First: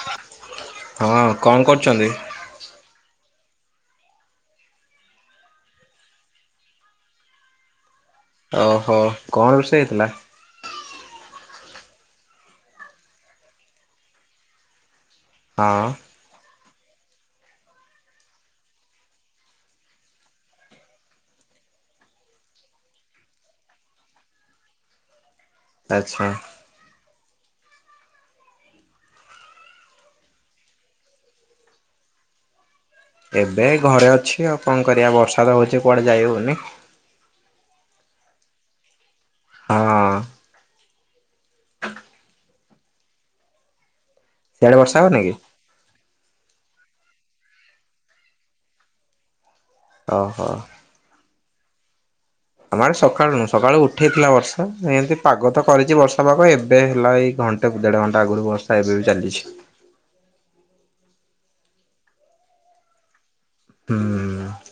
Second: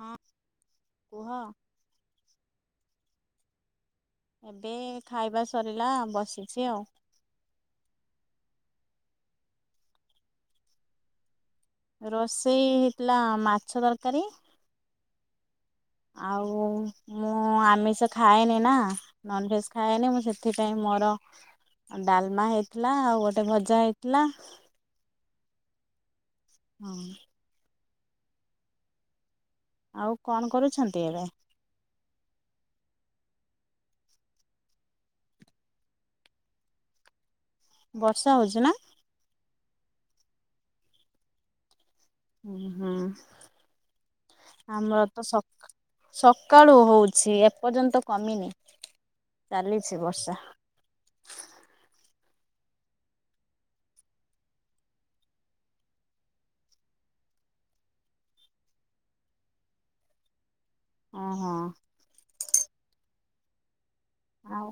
ହଁ ହଁ କୁହ କଣ କରୁଛନ୍ତି? ଏବେ ଖାଇବା ସରିଲା ବସିଛି ଆଉ। ଓହୋ। କଣ ରୋଷେଇ ହେଇଥିଲା? ରୋଷେଇ ହେଇଥିଲା, ମାଛ ତରକାରୀ ହଁ ଆଉ ମୁଁ ଆମିଷ ଖାଏନି ନା, ନନଭେଜ ଖାଏନି ମୁଁ ସେଥିପାଇଁ ମୋର ଡାଲମା ହେଇଥିଲା, ଆଉ ଗୋଟେ ଭଜା ହେଇଥିଲା। ଆଚ୍ଛା। ହଁ। ଆଉ କଣ କରୁଛନ୍ତି ଏବେ? ଏବେ ଘରେ ଅଛି। ଆଉ କଣ କରିବା? ବର୍ଷା ତ ହଉଛି କୁଆଡେ ଯାଇ ହଉନି। ବର୍ଷା ହୋଉଛିନା? ହଁ। ହୁଁ ହୁଁ। ସିଆଡେ ବର୍ଷା ଆମର ହଉନି ତ କି? ସ ସକାଳୁ ହଉଛି। ଏପର୍ଯ୍ୟନ୍ତ କମିନି। ଚାଲିଛି ବର୍ଷା। ଓହୋ। ଆମର ସକାଳୁ ନୁହ ସକାଳୁ ଉଠେଇଥିଲା ବର୍ଷା, ଏମିତି ପାଗ ତ କରିଛି ବର୍ଷା, ପାଗ ଏବେ ହେଲା ଏଇ ଘଣ୍ଟାକୁ ଦେଢ ଘଣ୍ଟା ଆଗରୁ ବର୍ଷା ଏବେ ବି ଚାଲିଛି। ଓ ହଁ। ହୁଁ। ଆଉ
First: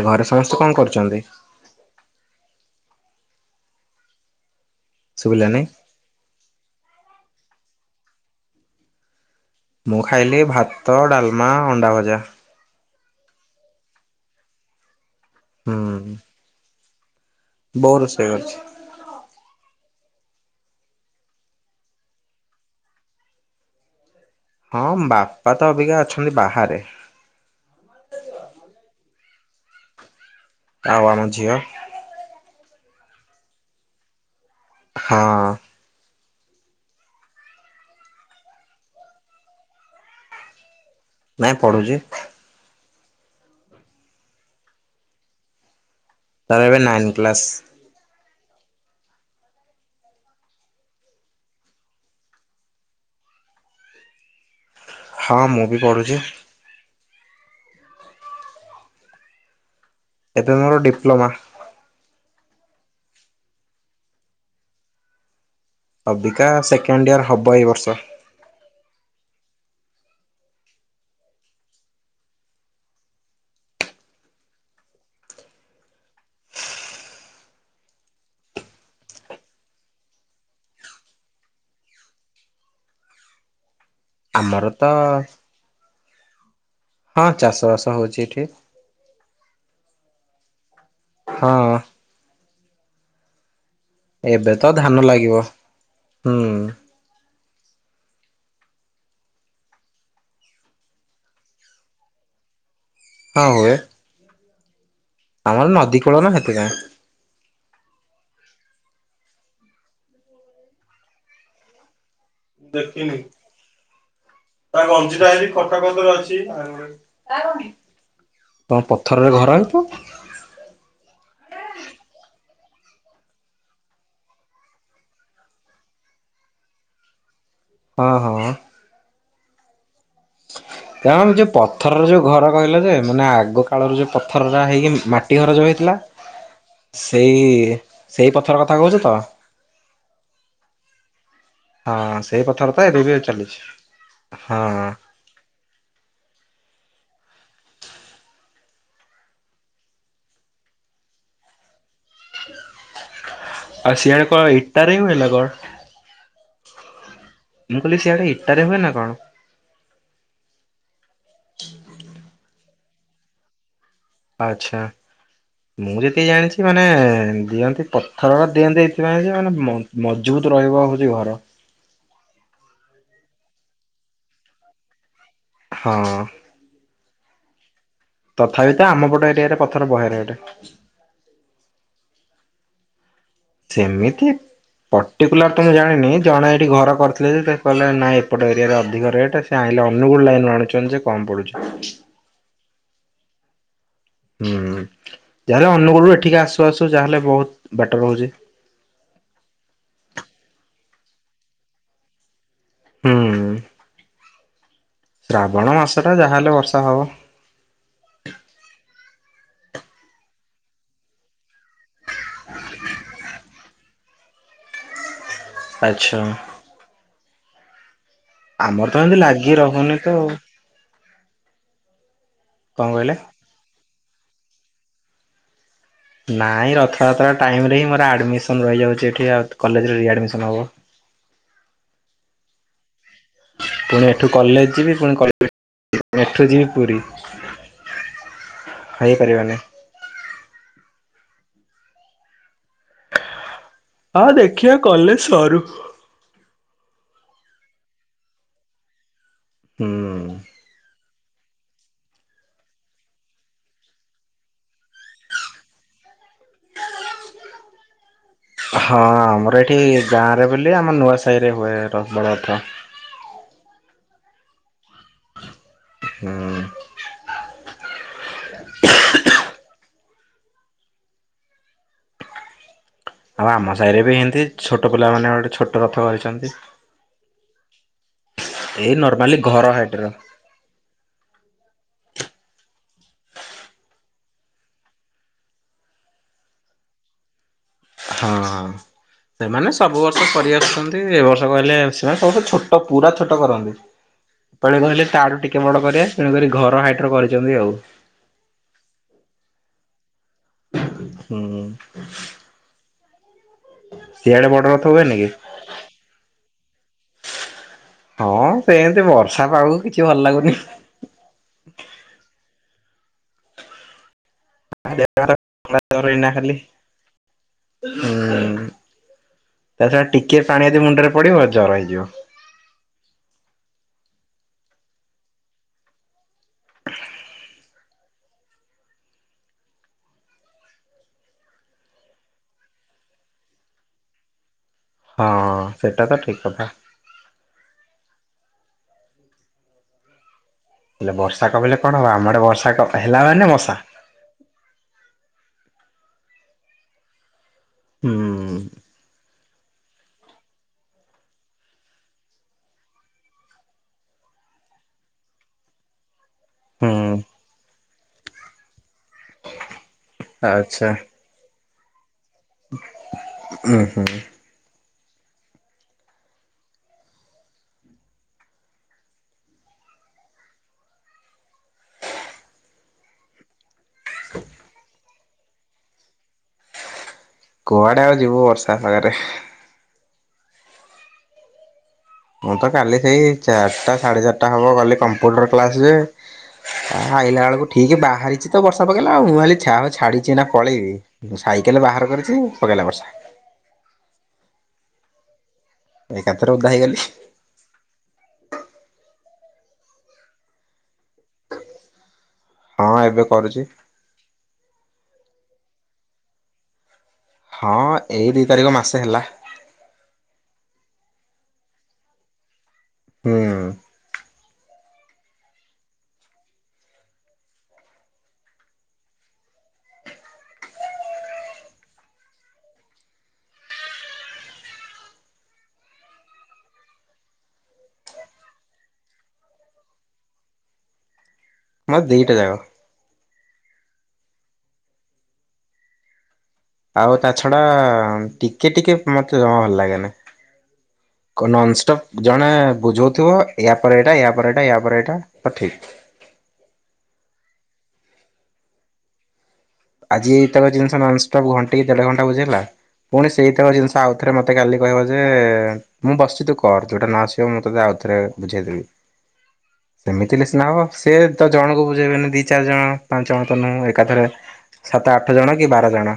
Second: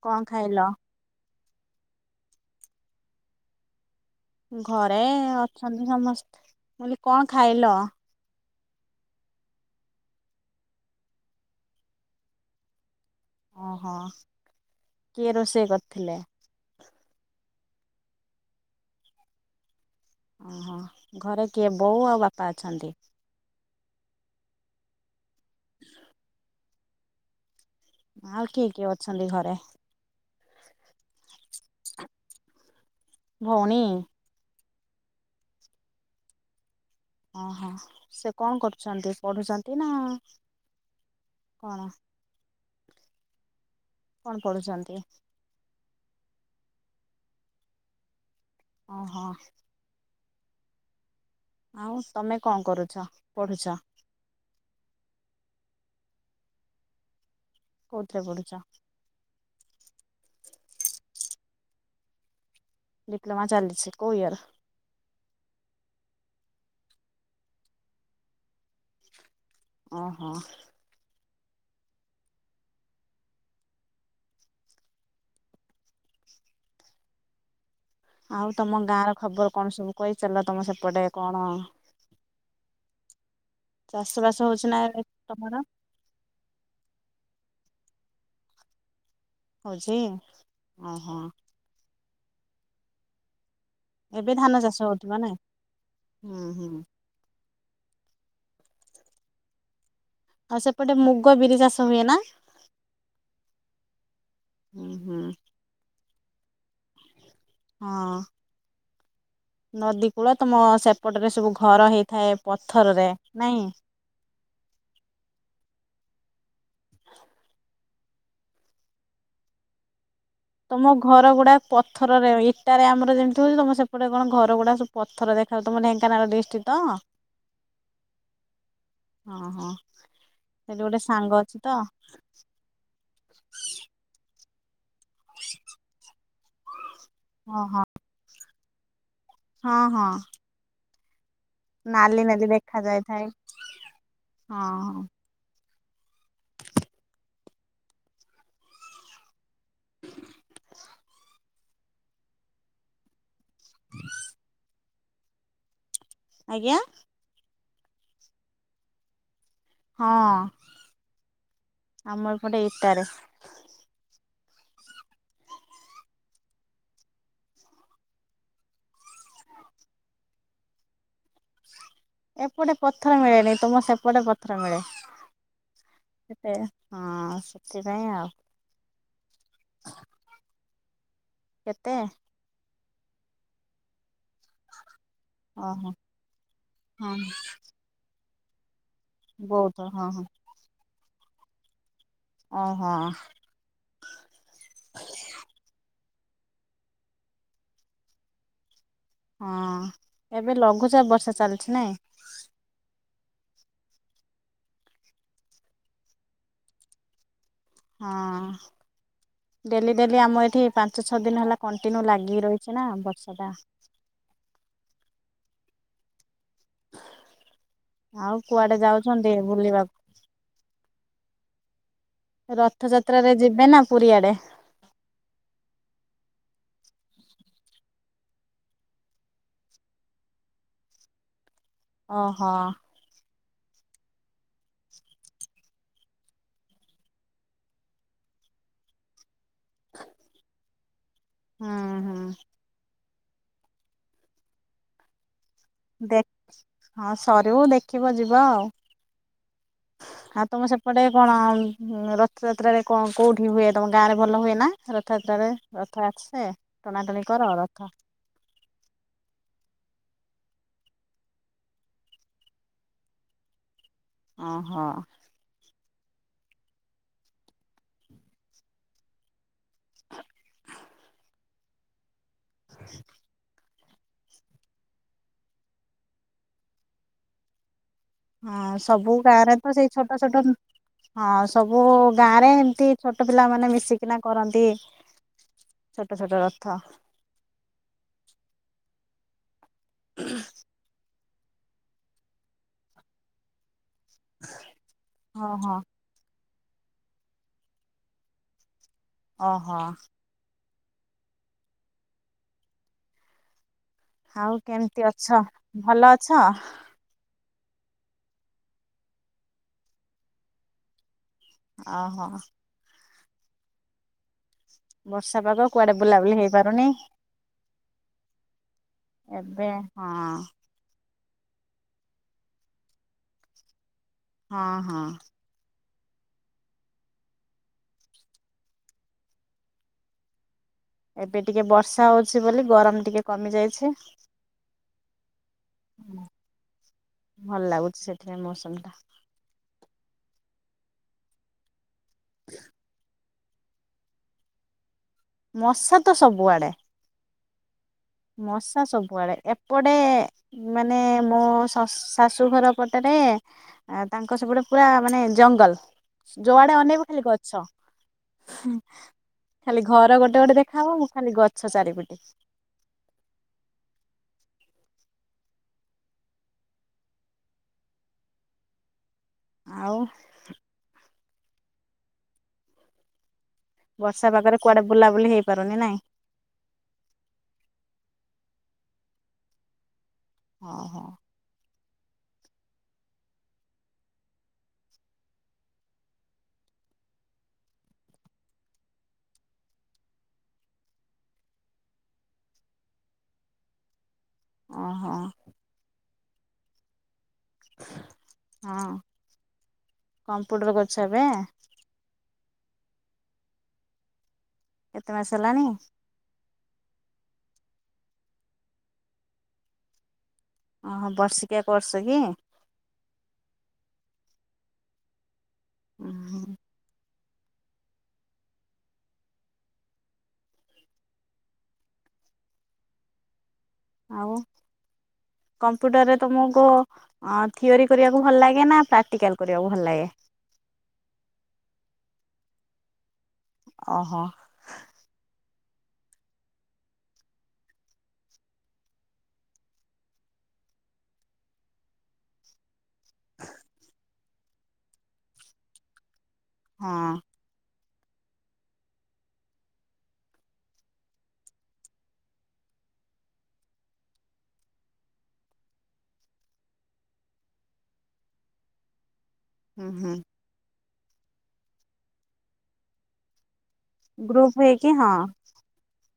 ଆଉ କଣ ଘରେ ସମସ୍ତେ ଖାଇଲ? କଣ, କରୁଛନ୍ତି? ଘରେ ଶୁଭିଲାନି। ଅଛନ୍ତି ସମସ୍ତେ। ମୁଁ କହିଲି କଣ ଖାଇଲ? ମୁଁ ଖାଇଲି ଭାତ, ଡାଲମା, ଅଣ୍ଡା ଭଜା। ଓହୋ। କିଏ ରୋଷେଇ କରିଥିଲେ? ବଉ ରୋଷେଇ କରିଛି। ଓହୋ। ଘରେ କିଏ ବୋଉ ଆଉ ବାପା ଅଛନ୍ତି? ହଁ, ବାପା ତ ଅବିକା ଅଛନ୍ତି ବାହାରେ। ଆଉ କିଏ, କିଏ ଅଛନ୍ତି ଘରେ? ଆଉ ଆମ ଝିଅ। ଭଉଣୀ। ହଁ। ଓହୋ ସେ କଣ କରୁଛନ୍ତି? ପଢୁଛନ୍ତି ନା ନାଇଁ କଣ ପଢୁଛି। କଣ ପଢୁଛନ୍ତି? ତାର ଏବେ ନାଇନ୍ ପ୍ଲସ୍। ଓ ହୋ। ଆଉ ତମେ କଣ କରୁଛ? ପଢୁଛ? ହଁ, ମୁଁ ବି ପଢୁଛି। କୋଉ ଥିରେ ପଢୁଛ? ଏବେ ମୋର ଡିପ୍ଲୋମା। ଡିପ୍ଲୋମା ଚାଲିଛି କୋଉ ଇୟର୍? ଅବିକା ସେକେଣ୍ଡ ଇୟର ହବ, ଏଇ ବର୍ଷ। ଓହୋ। ଆଉ ତମ ଗାଁ ର ଖବର କଣ? ସବୁ କହିଚାଲ ତମ ସେପଟେ କଣ? ଚାଷ ବାସ ଆମର ହଉଛି ନା ତ ଏବେ ତମର? ହଁ ଚାଷ ବାସ ହଉଛି ଏଠି। ହଉଛି? ଓହୋ। ହଁ ଏବେ ତ ଚାଷ ଧାନ ହଉଥିବ ନା? ଲାଗିବ। ହୁଁ। ଆଉ ସେପଟେ ମୁଗ, ବିରି ଚାଷ ହୁଏ ନା? ହଁ ହୁଏ। ହୁଁ ହୁଁ ଆମର ନଦୀ କୂଳ ନା ସେଥିପାଇଁ। ହଁ। ନଦୀ କୂଳ ତମ ସେପଟରେ ସବୁ ଘର ହେଇ ଦେଖିନି ତା ଗଞ୍ଜିଟା ହେବ [unintelligible] ଅଛି। ତମ ପଥରରେ ଘର ହେତୁ ସେଟାରେ ଆମର ଯେମିତି ହଉଛି ତମ ସେପଟେ କଣ ଘର ଗୁଡା ସବୁ ପଥରଖାଯାଉ ତମ ଢେଙ୍କାନାଳ ଡିଷ୍ଟ୍ର୍ ତ [inaudible] ହଁ ହଁ ହଁ ହଁ ସେଠି ଗୋଟେ କାରଣ ସାଙ୍ଗ ଯୋଉ ଅଛି ତ ପଥର ଯୋଉ ଘର କହିଲ ଯେ ମାନେ ଆଗ କାଳର ଯୋଉ ପଥର ଟା ହେଇକି ମାଟି ହରଜ ହୋଇଥିଲା। ସେଇ ହଁ ହଁ ସେଇ ପଥର କଥା କହୁଛ ତ? ହଁ ହଁ। ହଁ ନାଲି ସେଇ ନାଲି ପଥର ଦେଖା ତ ଏବେ ବି ଯାଇଥାଏ ଚାଲିଛି। ହଁ ଆଉ ସିଆଡେ କଣ ଇଟାରେ ହୁଏ ନା କଣ? ଆଜ୍ଞା ମୁଁ କହିଲି ସିଆଡେ ଇଟାରେ ହୁଏ ନା କଣ? ହଁ ଆମ ଏପଟେ ଇଟାରେ ଆଚ୍ଛା। ମୁଁ ଯେତିକି ଜାଣିଛି ମାନେ ଦିଅନ୍ତି ପଥରର ଦିଅନ୍ତି ଏଇଥିପାଇଁ ଯେ ମାନେ ମଜୁବୁତ ରହିବ ହଉଛି ଘର [inaudible] ଏପଟେ ପଥର ମିଳେନି ତମ ସେପଟେ ପଥର ମିଳେ ହଁ ସେ ହଁ ସେଥିପାଇଁ ଆଉ ତଥାପି ତ ଆମପଟେ ଏରିଆରେ ପଥର ବହେ ରେଟ। ଟେ ସେମିତି ପଟିକୁଲାର ତ ମୁଁ ଓହୋ ଜାଣିନି ଜଣେ ଏଇଠି ଘର ହଁ କରିଥିଲେ ଯେ କହିଲେ ନାଇଁ ଏପଟ ଏରିଆରେ ଅଧିକ ରେଟ୍ ସେ ଆଣିଲେ ବହୁତ ହଁ ହଁ ଅନୁଗୁଳ ଲାଇନୁରୁ ଆଣୁଛନ୍ତି ସେ କମ ପଡୁଛି। ଓହୋ ହୁଁ ଯାହାଲେ ଅନୁଗୁଳ ରୁ ଏଠିକି ଆସୁଆସୁ ଯାହାହେଲେ ବହୁତ ବେଟର ହୋଉଛି। ହଁ ଏବେ ଲଘୁଚାପ ବର୍ଷା ଚାଲିଛି ନାଇଁ ହୁଁ। ଶ୍ରାବଣ ମାସଟା ଯାହାହେଲେ ବର୍ଷା ହବ। ହଁ ଡେଲି ଡେଲି ଆମର ଏଠି ପାଞ୍ଚ ଛଅଦିନ ହେଲା କଣ୍ଟିନ୍ୟୁ ଲାଗିକି ରହିଛି ନା ବର୍ଷା ଟା। ଆଚ୍ଛା। ଆଉ କୁଆଡେ ଆମର ତ ଏମତି ଯାଉଛନ୍ତି ଲାଗି ବୁଲିବାକୁ ରହୁନି ତ କଣ କହିଲେ? ରଥଯାତ୍ରାରେ ଯିବେ ନା ପୁରୀଆଡେ? ନାଇଁ ରଥଯାତ୍ରା ଟାଇମରେ ହିଁ ମୋର ଆଡମିସନ ରହିଯାଉଛି ଏଠି କଲେଜରେ ରିଆଡ଼ମିସନ ହେବ। ଓ ହୋ। ପୁଣି ଏଠୁ କଲେଜ ଯିବି ପୁଣି କ ଏଠୁ ଯିବି ପୁରୀ ହେଇପାରିବନି। [inaudible] ହୁଁ ହୁଁ। ଆଉ ଦେଖିବା କଲେଜ ସରୁ ଦେଖ ହଁ ସରିବ ଦେଖିବ ଯିବ ଆଉ ହୁଁ। ହଁ ତମ ସେପଟେ କଣ ରଥଯାତ୍ରାରେ କଣ କେଉଁଠି ହୁଏ ତମ ଗାଁରେ ଭଲ ହୁଏ ନା ରଥଯାତ୍ରାରେ ରଥଯାତ୍ରା ସେ ଟଣାଟଣି କର ରଥ ହଁ ଆମର ଏଠି ଗାଁରେ ବୋଲି ଆମର ନୂଆ ସାହିରେ ହୁଏ ବଡ଼ରଥ। ଓହୋ। ହୁଁ। [inaudible] ଆଉ ଆମ ସାହିରେ ବି ହେନ୍ତି ଛୋଟ ପିଲାମାନେ ଗୋଟେ ଛୋଟ ରଥ କରିଛନ୍ତି। ହଁ ଏଇ ସବୁ ନର୍ମାଲି ଗାଁରେ ଘର ତ ସେଇ ହାଇଟର ଛୋଟ ଛୋଟ ହଁ ସବୁ ଗାଁରେ ଏମତି ଛୋଟ ପିଲାମାନେ ମିଶିକିନା କରନ୍ତି ଛୋଟ ଛୋଟ ରଥ। ହଁ ସେମାନେ ସବୁବର୍ଷ କରି ଆସୁଛନ୍ତି। ଏଇ ବର୍ଷ କହିଲେ ସେମାନେ ସମସ୍ତେ ଛୋଟ ପୁରା ଛୋଟ କରନ୍ତି। ପେଳେ କହିଲେ ତାଠୁ ଟିକେ ଓହୋ ବଡ କରିବା ତେଣୁ କରି ଘର ହାଇଟର କରିଛନ୍ତି ଆଉ। ଓହୋ। ହୁଁ। ସିଆଡେ ଆଉ ବଡ ରଥ କେମତି ହୁଏନି କି? ଅଛ ଭଲ ଅଛ? ହଁ ସେମିତି ବର୍ଷା ପାଗକୁ କିଛି ଭଲ ଲାଗୁନି। ଓହୋ। ବର୍ଷା ପାଗ କୁଆଡେ [unintelligible] ଏନା ବୁଲାବୁଲି ଖାଲି। ହେଇପାରୁନି। ହୁଁ ଏବେ ତା ଛଡା ହଁ ଟିକିଏ ପାଣି ଯଦି ମୁଣ୍ଡରେ ପଡ଼ିବ ଜ୍ଵର ହେଇଯିବ। ହଁ ହଁ। ଏବେ ଟିକେ ବର୍ଷା ହଉଛି ବୋଲି ଗରମ ଟିକେ କମି ଯାଇଛି। ହଁ ସେଟା ତ ଠିକ କଥା ଭଲ ଲାଗୁଛି ସେଥିପାଇଁ ମୌସମ ଟା ହେଲେ ବର୍ଷା କମିଲେ କଣ ହବ ଆମ ଆଡେ ବର୍ଷା କ ହେଲା ମାନେ ମଶା। ମଶା ତ ସବୁଆଡେ। ହୁଁ ମଶା ସବୁଆଡେ ଏପଟେ ମାନେ ମୋ ମୋ ଶାଶୁଘର ପଟେରେ ତାଙ୍କ ସେପଟେ ପୁରା ମାନେ ଜଙ୍ଗଲ। ଯୁଆଡେ ଅନେଇବ ହୁଁ ଖାଲି ଗଛ। ଖାଲି ଘର ଗୋଟେ ଗୋଟେ ଦେଖାହବ। ମୁଁ ଖାଲି ଗଛ ଚାରିପଟେ ଉହୂ। ଆଉ ବର୍ଷା ପାଗରେ କୁଆଡେ ବୁଲାବୁଲି ହେଇପାରୁନି ନାଇଁ। କୁଆଡେ ଆଉ ଯିବୁ ବର୍ଷା ପାଗରେ। ହଁ ହଁ। ମୁଁ ତ କାଲି ସେଇ ଚାରିଟା ସାଢେ ଚାରିଟା ହବ ଗଲି କମ୍ପୁଟର କ୍ଲାସ ଯେ ଆ ଆଇଲା ବେଳକୁ ଠିକ ବାହାରିଛି ତ ବର୍ଷା ପକେଇଲା ଆଉ ମୁଁ ଭାବିଲି ଯାହାହେଉ ଛାଡ଼ ଛାଡିଚିଛି ଏନା ପଳେଇବି। ସାଇକେଲେ ବାହାର କରିଛି ପକେଇଲା ବର୍ଷା। ଓ ହୋ। ଏକାଥରେ ଓଦା ହେଇଗଲି। ହଁ କମ୍ପ୍ୟୁଟର କରୁଛ ଏବେ? ହଁ ଏବେ କରୁଛି। କେତେ ମାସ ହେଲାଣି? ହଁ ଏଇ ଦି ତାରିଖକୁ ମାସେ ହେଲା। ଓହୋ ବର୍ଷିକିଆ କୋର୍ସ କି? ହୁଁ। ଓ ହ। ଆଉ। କମ୍ପ୍ୟୁଟରରେ ତମକୁ ଥିଓରି କରିବାକୁ ଭଲ ଲାଗେ ନା ପ୍ରାକ୍ଟିକାଲ କରିବାକୁ ଭଲ ଲାଗେ? ଦିଇଟା ଯାକ। ଓହୋ। ଆଉ ତା ଛଡା ଟିକେ ଟିକେ ମତେ ଜମା ଭଲ ଲାଗେନା। କ ନନଷ୍ଟପ୍ ଜଣେ ବୁଝଉଥିବ ୟା ପରେ ଏଇଟା ୟା ପରେ ଏଇଟା ୟା ପରେ ଏଇଟା ତ ଠିକ। ହଁ ଆଜି ତାଙ୍କ ଜିନିଷ ନନଷ୍ଟପ୍ ଘଣ୍ଟେ କି ଦେଢ ଘଣ୍ଟା ବଜେଇଲା। ପୁଣି ସେଇ ତକ ଜିନିଷ ଆଉଥରେ ମତେ କାଲି କହିବ ଯେ ମୁଁ ବସିଛି ତୁ କର ଯୋଉଟା ନ ଆସିବ ମୁଁ ତତେ ଆଉ ଥରେ ବୁଝେଇଦେବି। ହୁଁ ହୁଁ ସେମିତି ହେଲେ ସିନା ହବ ସିଏ ତ ଜଣଙ୍କୁ ବୁଝେଇବେନି ଦି ଚାରି ଜଣ ପାଞ୍ଚ ଜଣ। ତ ମୁଁ ଏକାଥରେ ଗ୍ରୁପ ହେଇକି ହଁ ସାତ ଆଠ ଜଣ କି ବାର ଜଣ।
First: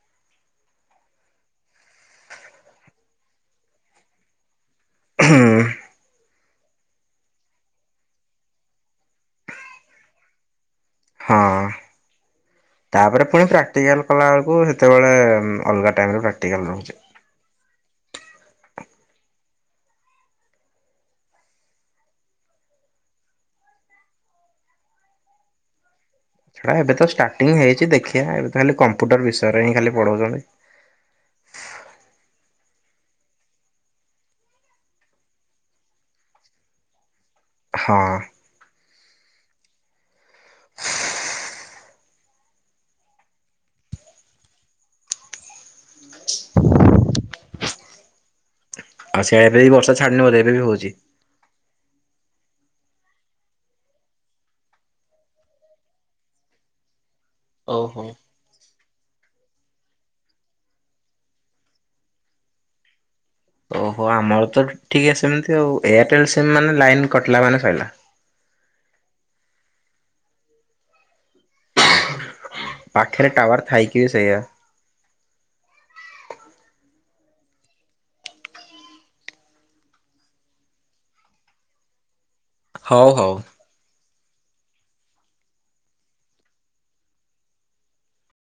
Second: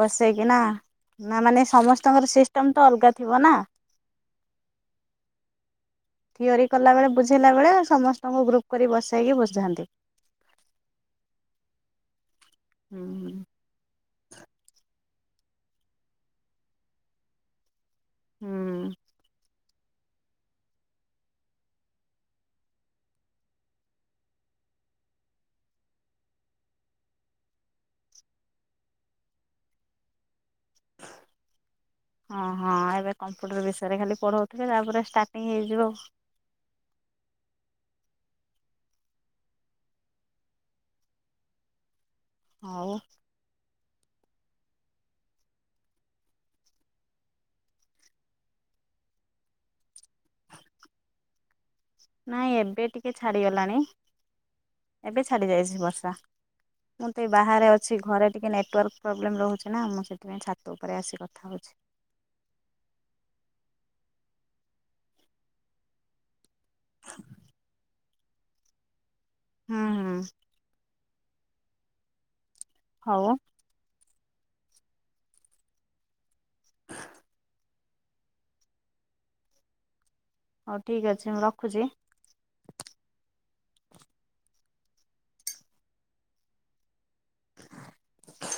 ବସେଇକି ନା ନା ମାନେ ସମସ୍ତଙ୍କର ସିଷ୍ଟମ ତ ଅଲଗା ଥିବ ନା। ହୁଁ ଥିଓରି କଲା ବଳେ ବୁଝେଇଲା ବେଳେ ସମସ୍ତଙ୍କୁ ଗ୍ରୁପ କରି ବସେଇକି ବୁଝାନ୍ତି। ହଁ ତାପରେ ହୁଁ ପୁଣି ପ୍ରାକ୍ଟିକାଲ କଲା ବେଳକୁ ସେତେବେଳେ ଏବେ ଉମ ଅଲଗା ଟାଇମରେ ପ୍ରାକ୍ଟିକାଲ ରହୁଚି। ହୁଁ ପ୍ରାୟ ଏବେ ତ ଷ୍ଟାର୍ଟିଂ ହେଇଚି ଦେଖିଆଁ ଏବେ ତ ଖାଲି କମ୍ପ୍ୟୁଟର ବିସଷୟରେ ହିଁ ଖାଲି ପଢୋଉଛନ୍ତି। [inaudible] ହଁ ହଁ ଏବେ କମ୍ପ୍ୟୁଟର ବିଷୟରେ ଖାଲି ପଢ଼ଉଥିବେ ତାପରେ ଷ୍ଟାର୍ଟିଂ ହେଇଯିବ। [inaudible] ହଁ [inaudible] ଆଉ ଆଉ ସେଇଆ ତ ଏଇ ବର୍ଷା ଛାଡିନି ବୋଧେ ଏବେ ବି ହଉଚି। ନାଇଁ ଏବେ ଟିକେ ଛାଡିଗଲାଣି ଏବେ ଛାଡି ଯାଇଛି ବର୍ଷା। ମୁଁ ତ ଏଇ ବାହାରେ ଅଛି ଘରେ ଟିକେ ନେଟ୍ ନେଟୱାର୍କ ପ୍ରୋବ୍ଲେମ୍ ରହୁଛି ନା ମୁଁ ସେଥିପାଇଁ ଛାତ ଉପରେ ଆସି କଥା ହଉଛି। [inaudible] ଓହୋ ଆମର ତ ଠିକ୍ ସେମିତି ଆଉ ଏୟାରଟେଲ ସିମ୍ ମାନେ ଲାଇନ କଟିଲା ମାନେ ସଇଲା। ହୁଁ ହୁଁ ପାଖେରେ ହଉ ଟାୱାର ଥାଇକ ବି ସେଇଆ। ହଉ ଠିକ ଅଛି ମୁଁ ରଖୁଚି। ହଉ ହଉ